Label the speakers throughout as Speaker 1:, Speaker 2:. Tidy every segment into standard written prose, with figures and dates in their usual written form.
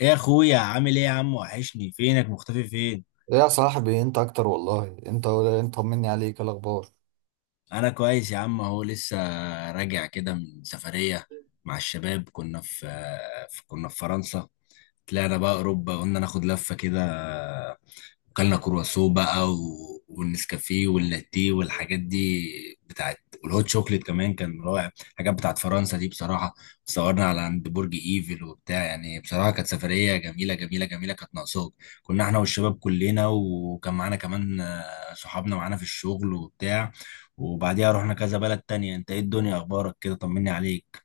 Speaker 1: ايه يا اخويا؟ عامل ايه يا عم؟ وحشني، فينك؟ مختفي فين؟
Speaker 2: إيه يا صاحبي، انت اكتر والله. انت طمني عليك، إيه الاخبار؟
Speaker 1: انا كويس يا عم، اهو لسه راجع كده من سفرية مع الشباب. كنا في فرنسا. طلعنا بقى اوروبا، قلنا ناخد لفة كده. وكلنا كرواسو بقى والنسكافيه واللاتيه والحاجات دي بتاعت، والهوت شوكليت كمان كان رائع. الحاجات بتاعت فرنسا دي بصراحة. صورنا على عند برج ايفل وبتاع، يعني بصراحة كانت سفرية جميلة جميلة جميلة، كانت ناقصاك. كنا احنا والشباب كلنا، وكان معانا كمان صحابنا معانا في الشغل وبتاع. وبعديها رحنا كذا بلد تانية. انت ايه؟ الدنيا اخبارك كده؟ طمني عليك.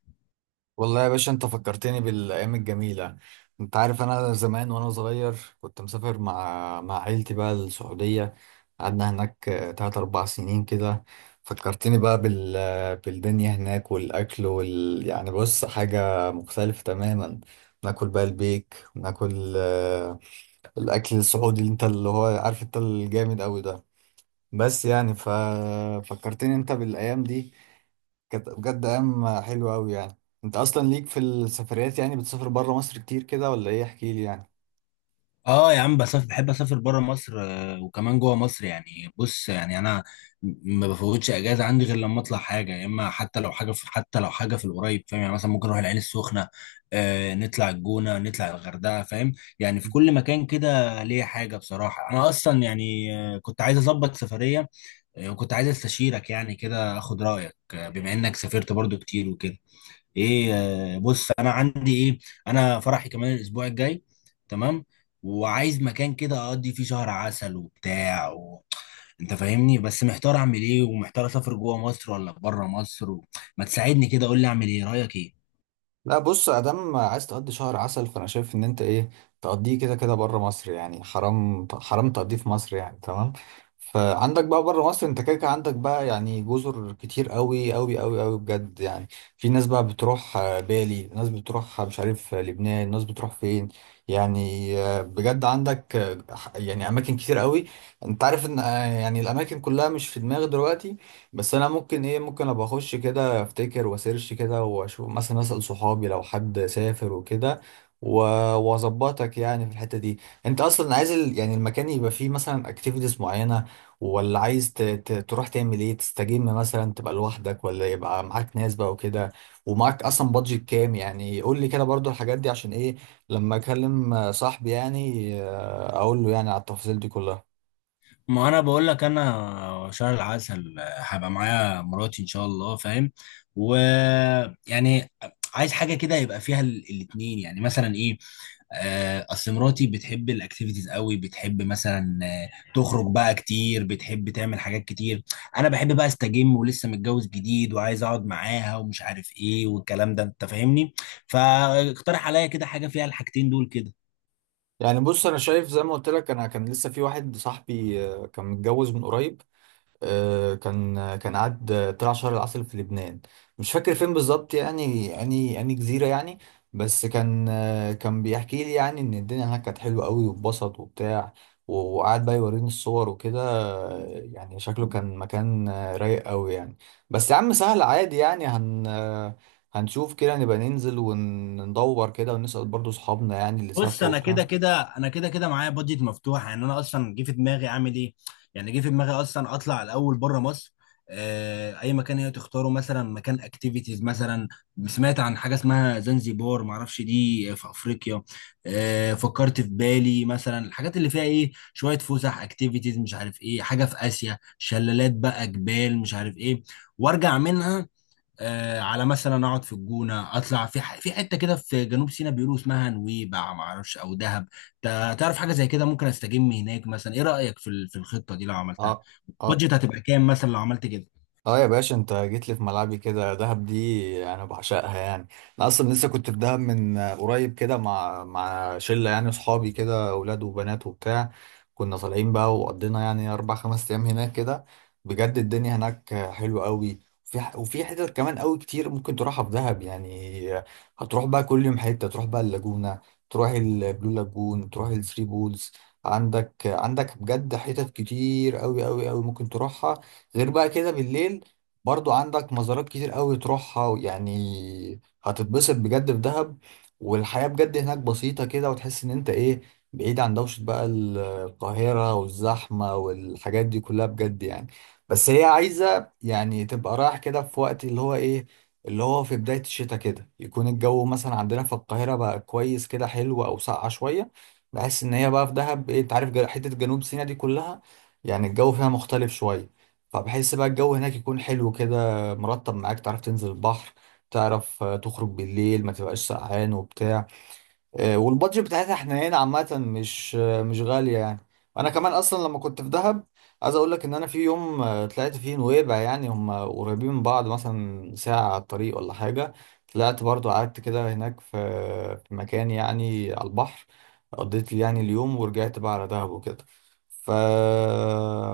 Speaker 2: والله يا باشا انت فكرتني بالايام الجميله. انت عارف انا زمان وانا صغير كنت مسافر مع عيلتي بقى السعوديه. قعدنا هناك تلات اربع سنين كده. فكرتني بقى بالدنيا هناك والاكل وال يعني، بص، حاجه مختلفه تماما. ناكل بقى البيك وناكل الاكل السعودي اللي انت اللي هو عارف انت الجامد قوي ده. بس يعني ففكرتني انت بالايام دي، كانت بجد ايام حلوه قوي يعني. انت اصلا ليك في السفريات يعني، بتسافر بره مصر كتير كده ولا ايه؟ احكي لي يعني.
Speaker 1: اه يا عم بسافر، بحب اسافر بره مصر وكمان جوه مصر. يعني بص، يعني انا ما بفوتش اجازه عندي غير لما اطلع حاجه، يا اما حتى لو حاجه في، حتى لو حاجه في القريب، فاهم يعني؟ مثلا ممكن اروح العين السخنه، آه، نطلع الجونه، نطلع الغردقه، فاهم؟ يعني في كل مكان كده ليا حاجه بصراحه. انا اصلا يعني كنت عايز اظبط سفريه، وكنت عايز استشيرك يعني كده، اخد رايك، بما انك سافرت برضو كتير وكده. ايه، بص انا عندي ايه، انا فرحي كمان الاسبوع الجاي، تمام؟ وعايز مكان كده اقضي فيه شهر عسل وبتاع انت فاهمني، بس محتار اعمل ايه، ومحتار اسافر جوه مصر ولا بره مصر ما تساعدني كده، قول لي اعمل ايه، رايك ايه؟
Speaker 2: لا بص، ادام عايز تقضي شهر عسل، فانا شايف ان انت ايه، تقضيه كده كده بره مصر. يعني حرام حرام تقضيه في مصر يعني، تمام؟ فعندك بقى بره مصر انت كده كده عندك بقى يعني جزر كتير قوي قوي قوي قوي بجد يعني. في ناس بقى بتروح بالي، ناس بتروح مش عارف، لبنان، ناس بتروح فين. يعني بجد عندك يعني اماكن كتير قوي. انت عارف ان يعني الاماكن كلها مش في دماغي دلوقتي، بس انا ممكن ايه، ممكن ابقى اخش كده افتكر واسيرش كده واشوف، مثلا اسال صحابي لو حد سافر وكده و- واظبطك يعني في الحته دي. انت اصلا عايز ال... يعني المكان يبقى فيه مثلا اكتيفيتيز معينه، ولا عايز تروح تعمل ايه، تستجم مثلا، تبقى لوحدك ولا يبقى معاك ناس بقى وكده؟ ومعاك اصلا بادجت كام؟ يعني قول لي كده برضو الحاجات دي، عشان ايه؟ لما اكلم صاحبي يعني اقول له يعني على التفاصيل دي كلها.
Speaker 1: ما انا بقول لك، انا شهر العسل هبقى معايا مراتي ان شاء الله، فاهم؟ ويعني عايز حاجه كده يبقى فيها الاتنين، يعني مثلا ايه، اصل مراتي بتحب الاكتيفيتيز قوي، بتحب مثلا تخرج بقى كتير، بتحب تعمل حاجات كتير. انا بحب بقى استجم، ولسه متجوز جديد وعايز اقعد معاها ومش عارف ايه والكلام ده، انت فاهمني. فاقترح عليا كده حاجه فيها الحاجتين دول كده.
Speaker 2: يعني بص، انا شايف زي ما قلت لك، انا كان لسه في واحد صاحبي كان متجوز من قريب، كان قعد طلع شهر العسل في لبنان. مش فاكر فين بالظبط، يعني يعني جزيرة يعني. بس كان كان بيحكي لي يعني ان الدنيا هناك كانت حلوة قوي واتبسط وبتاع وقعد بقى يوريني الصور وكده. يعني شكله كان مكان رايق قوي يعني. بس يا عم سهل عادي يعني، هن آه، هنشوف كده، نبقى ننزل وندور كده ونسأل برضو صحابنا يعني اللي
Speaker 1: بص
Speaker 2: سافروا
Speaker 1: انا
Speaker 2: وبتاع.
Speaker 1: كده كده، معايا بادجت مفتوحه. يعني انا اصلا جه في دماغي اعمل ايه، يعني جه في دماغي اصلا اطلع الاول بره مصر، اي مكان هي تختاره، مثلا مكان اكتيفيتيز مثلا. سمعت عن حاجه اسمها زنزبار، معرفش دي في افريقيا. فكرت في بالي مثلا الحاجات اللي فيها ايه، شويه فسح، اكتيفيتيز، مش عارف ايه، حاجه في اسيا، شلالات بقى، جبال، مش عارف ايه. وارجع منها آه على مثلا اقعد في الجونه، اطلع في في حته كده في جنوب سيناء، بيقولوا اسمها نويبع، ما اعرفش، او دهب. تعرف حاجه زي كده، ممكن استجم هناك مثلا. ايه رايك في في الخطه دي لو عملتها؟
Speaker 2: اه. اه.
Speaker 1: بادجت هتبقى كام مثلا لو عملت كده؟
Speaker 2: اه يا باشا، انت جيت لي في ملعبي كده. دهب دي انا بعشقها يعني. انا اصلا لسه كنت في دهب من قريب كده مع شله يعني اصحابي كده، اولاد وبنات وبتاع. كنا طالعين بقى وقضينا يعني اربع خمس ايام هناك كده. بجد الدنيا هناك حلوه قوي. وفي حتت كمان قوي كتير ممكن تروحها في دهب يعني. هتروح بقى كل يوم حته، تروح بقى اللاجونه، تروح البلو لاجون، تروح الثري بولز. عندك بجد حتت كتير قوي قوي قوي ممكن تروحها. غير بقى كده بالليل برضو عندك مزارات كتير قوي تروحها. يعني هتتبسط بجد في دهب. والحياة بجد هناك بسيطة كده، وتحس ان انت ايه، بعيد عن دوشة بقى القاهرة والزحمة والحاجات دي كلها بجد يعني. بس هي عايزة يعني تبقى رايح كده في وقت اللي هو ايه، اللي هو في بداية الشتاء كده، يكون الجو مثلا عندنا في القاهرة بقى كويس كده، حلو او ساقعة شوية. بحس ان هي بقى في دهب ايه، انت عارف حتة جنوب سيناء دي كلها يعني الجو فيها مختلف شوية. فبحس بقى الجو هناك يكون حلو كده، مرطب، معاك. تعرف تنزل البحر، تعرف تخرج بالليل، ما تبقاش سقعان وبتاع. والبادجت بتاعتها حنينه عامه، مش مش غاليه يعني. انا كمان اصلا لما كنت في دهب، عايز اقول لك ان انا في يوم طلعت فيه نويبع. يعني هم قريبين من بعض، مثلا ساعه على الطريق ولا حاجه. طلعت برضو، قعدت كده هناك في في مكان يعني على البحر. قضيت لي يعني اليوم ورجعت بقى على دهب وكده. ف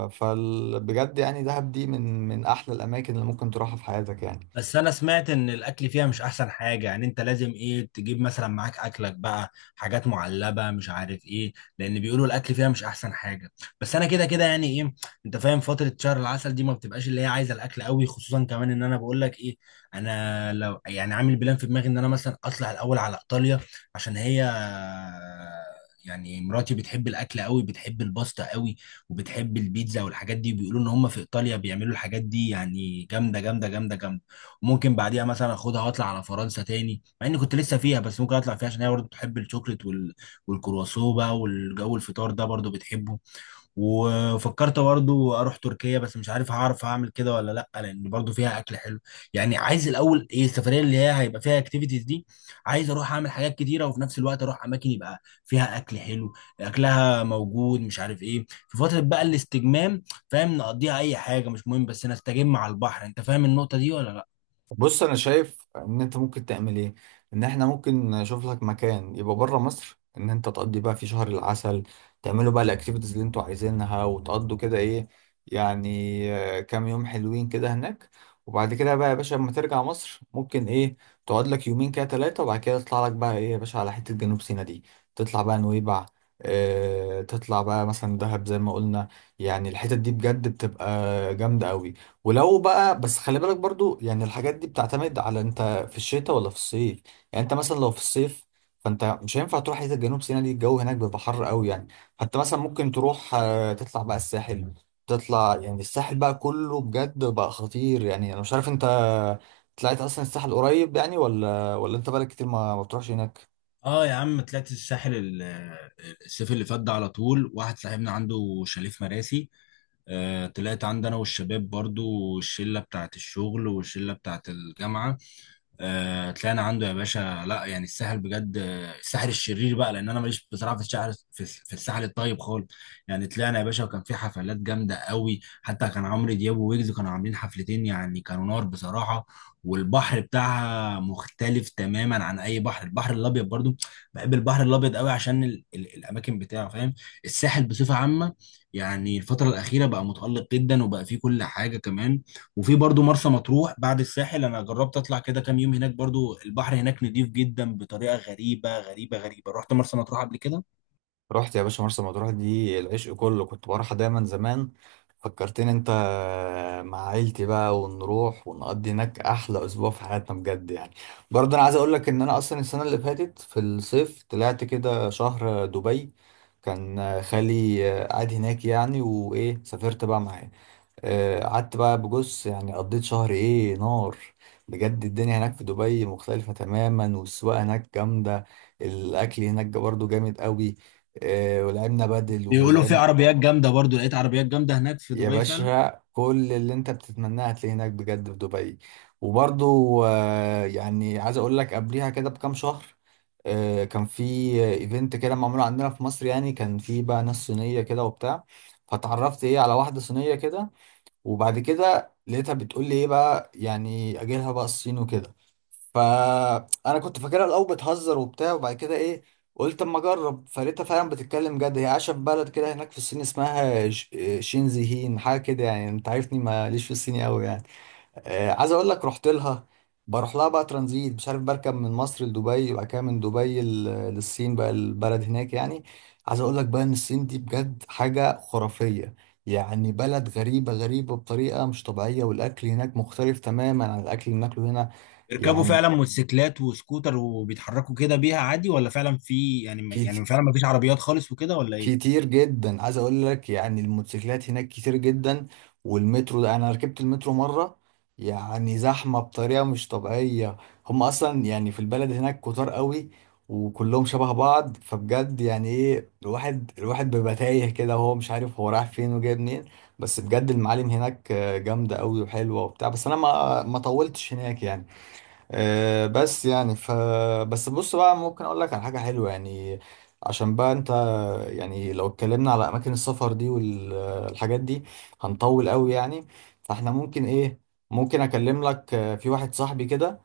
Speaker 2: فال... بجد يعني دهب دي من احلى الاماكن اللي ممكن تروحها في حياتك يعني.
Speaker 1: بس انا سمعت ان الاكل فيها مش احسن حاجه، يعني انت لازم ايه، تجيب مثلا معاك اكلك بقى، حاجات معلبه، مش عارف ايه، لان بيقولوا الاكل فيها مش احسن حاجه. بس انا كده كده يعني ايه، انت فاهم، فتره شهر العسل دي ما بتبقاش اللي هي عايزه الاكل قوي. خصوصا كمان ان انا بقول لك ايه، انا لو يعني عامل بلان في دماغي ان انا مثلا اطلع الاول على ايطاليا، عشان هي يعني، مراتي بتحب الاكل قوي، بتحب الباستا قوي، وبتحب البيتزا والحاجات دي. بيقولوا ان هم في ايطاليا بيعملوا الحاجات دي يعني جامده جامده جامده جامده. ممكن بعديها مثلا اخدها واطلع على فرنسا تاني، مع اني كنت لسه فيها، بس ممكن اطلع فيها عشان هي برضه بتحب الشوكليت والكرواسون بقى والجو، الفطار ده برضه بتحبه. وفكرت برضه اروح تركيا، بس مش عارف هعرف اعمل كده ولا لا، لان برضه فيها اكل حلو. يعني عايز الاول ايه، السفريه اللي هي هيبقى فيها اكتيفيتيز دي، عايز اروح اعمل حاجات كتيره، وفي نفس الوقت اروح اماكن يبقى فيها اكل حلو، اكلها موجود، مش عارف ايه. في فتره بقى الاستجمام، فاهم، نقضيها اي حاجه مش مهم، بس نستجم على البحر. انت فاهم النقطه دي ولا لا؟
Speaker 2: بص انا شايف ان انت ممكن تعمل ايه، ان احنا ممكن نشوف لك مكان يبقى بره مصر، ان انت تقضي بقى في شهر العسل، تعملوا بقى الاكتيفيتيز اللي انتوا عايزينها، وتقضوا كده ايه يعني كام يوم حلوين كده هناك. وبعد كده بقى يا باشا لما ترجع مصر، ممكن ايه، تقعد لك يومين كده ثلاثة، وبعد كده تطلع لك بقى ايه يا باشا على حتة جنوب سيناء دي. تطلع بقى نويبع، اه تطلع بقى مثلا دهب زي ما قلنا. يعني الحتت دي بجد بتبقى جامدة قوي. ولو بقى بس خلي بالك برضو، يعني الحاجات دي بتعتمد على انت في الشتاء ولا في الصيف. يعني انت مثلا لو في الصيف، فانت مش هينفع تروح حته جنوب سيناء دي، الجو هناك بيبقى حر قوي يعني. فانت مثلا ممكن تروح تطلع بقى الساحل. تطلع يعني الساحل بقى كله بجد بقى خطير يعني. انا مش عارف انت طلعت اصلا الساحل قريب يعني، ولا انت بقالك كتير ما بتروحش هناك؟
Speaker 1: اه يا عم، طلعت الساحل الصيف اللي فات ده، على طول. واحد صاحبنا عنده شاليه في مراسي، آه طلعت عندي انا والشباب، برضو الشلة بتاعت الشغل والشلة بتاعت الجامعة. طلعنا عنده يا باشا. لا يعني، الساحل بجد الساحل الشرير بقى، لان انا ماليش بصراحه في الساحل، في الساحل الطيب خالص. يعني طلعنا يا باشا، وكان في حفلات جامده قوي، حتى كان عمرو دياب وويجز كانوا عاملين حفلتين، يعني كانوا نار بصراحه. والبحر بتاعها مختلف تماما عن اي بحر، البحر الابيض برضو. بحب البحر الابيض قوي عشان ال الاماكن بتاعه، فاهم؟ الساحل بصفه عامه يعني الفتره الاخيره بقى متالق جدا، وبقى فيه كل حاجه كمان. وفي برضو مرسى مطروح بعد الساحل، انا جربت اطلع كده كام يوم هناك، برضو البحر هناك نضيف جدا بطريقه غريبه غريبه غريبه، رحت مرسى مطروح قبل كده.
Speaker 2: رحت يا باشا مرسى مطروح دي العشق كله، كنت بروحها دايما زمان. فكرتني انت، مع عيلتي بقى، ونروح ونقضي هناك احلى اسبوع في حياتنا بجد يعني. برضه انا عايز اقول لك ان انا اصلا السنه اللي فاتت في الصيف طلعت كده شهر دبي. كان خالي قاعد هناك يعني، وايه، سافرت بقى معاه. قعدت بقى بجص، يعني قضيت شهر ايه، نار. بجد الدنيا هناك في دبي مختلفة تماما، والسواقة هناك جامدة، الأكل هناك برضو جامد قوي. ولعبنا بدل
Speaker 1: بيقولوا في
Speaker 2: ولعبنا
Speaker 1: عربيات جامده، برضو لقيت عربيات جامده هناك في
Speaker 2: يا
Speaker 1: دبي فعلا.
Speaker 2: باشا كل اللي انت بتتمناه هتلاقيه هناك بجد في دبي. وبرضو يعني عايز اقول لك قبليها كده بكام شهر، كان في ايفنت كده معمول عندنا في مصر، يعني كان في بقى ناس صينية كده وبتاع. فتعرفت ايه على واحدة صينية كده، وبعد كده لقيتها بتقول لي ايه بقى، يعني اجيلها بقى الصين وكده. فانا كنت فاكرها الاول بتهزر وبتاع، وبعد كده ايه، قلت اما اجرب، فلقيتها فعلا بتتكلم جد. هي عايشه في بلد كده هناك في الصين اسمها شينزيهين حاجه كده. يعني انت عارفني ماليش في الصيني قوي يعني. عايز اقول لك رحت لها. بروح لها بقى ترانزيت، مش عارف، بركب من مصر لدبي، وبعد كده من دبي للصين بقى البلد هناك يعني. عايز اقول لك بقى ان الصين دي بجد حاجة خرافية. يعني بلد غريبة بطريقة مش طبيعية، والاكل هناك مختلف تماما عن الاكل اللي بناكله هنا.
Speaker 1: بيركبوا
Speaker 2: يعني
Speaker 1: فعلا موتوسيكلات وسكوتر وبيتحركوا كده بيها عادي، ولا فعلا في يعني، فعلا ما فيش عربيات خالص وكده ولا ايه؟
Speaker 2: كتير جدا، عايز اقول لك يعني الموتوسيكلات هناك كتير جدا. والمترو ده، انا ركبت المترو مره، يعني زحمه بطريقه مش طبيعيه. هم اصلا يعني في البلد هناك كتار قوي، وكلهم شبه بعض. فبجد يعني ايه، الواحد بيبقى تايه كده وهو مش عارف هو رايح فين وجاي منين. بس بجد المعالم هناك جامده قوي وحلوه وبتاع. بس انا ما طولتش هناك يعني. آه، بس يعني ف بس بص بقى، ممكن اقول لك على حاجه حلوه يعني. عشان بقى انت، يعني لو اتكلمنا على اماكن السفر دي والحاجات دي هنطول قوي يعني. فاحنا ممكن ايه، ممكن اكلم لك في واحد صاحبي كده،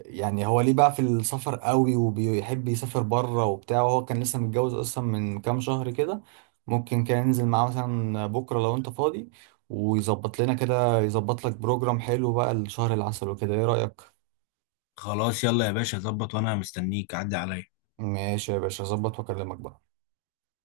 Speaker 2: يعني هو ليه بقى في السفر قوي وبيحب يسافر بره وبتاع، وهو كان لسه متجوز اصلا من كام شهر كده. ممكن كان ينزل معاه مثلا بكره لو انت فاضي، ويظبط لنا كده، يظبط لك بروجرام حلو بقى لشهر العسل وكده، ايه رايك؟
Speaker 1: خلاص يلا يا باشا، ظبط وانا مستنيك، عدي عليا.
Speaker 2: ماشي يا باشا، هظبط واكلمك بقى.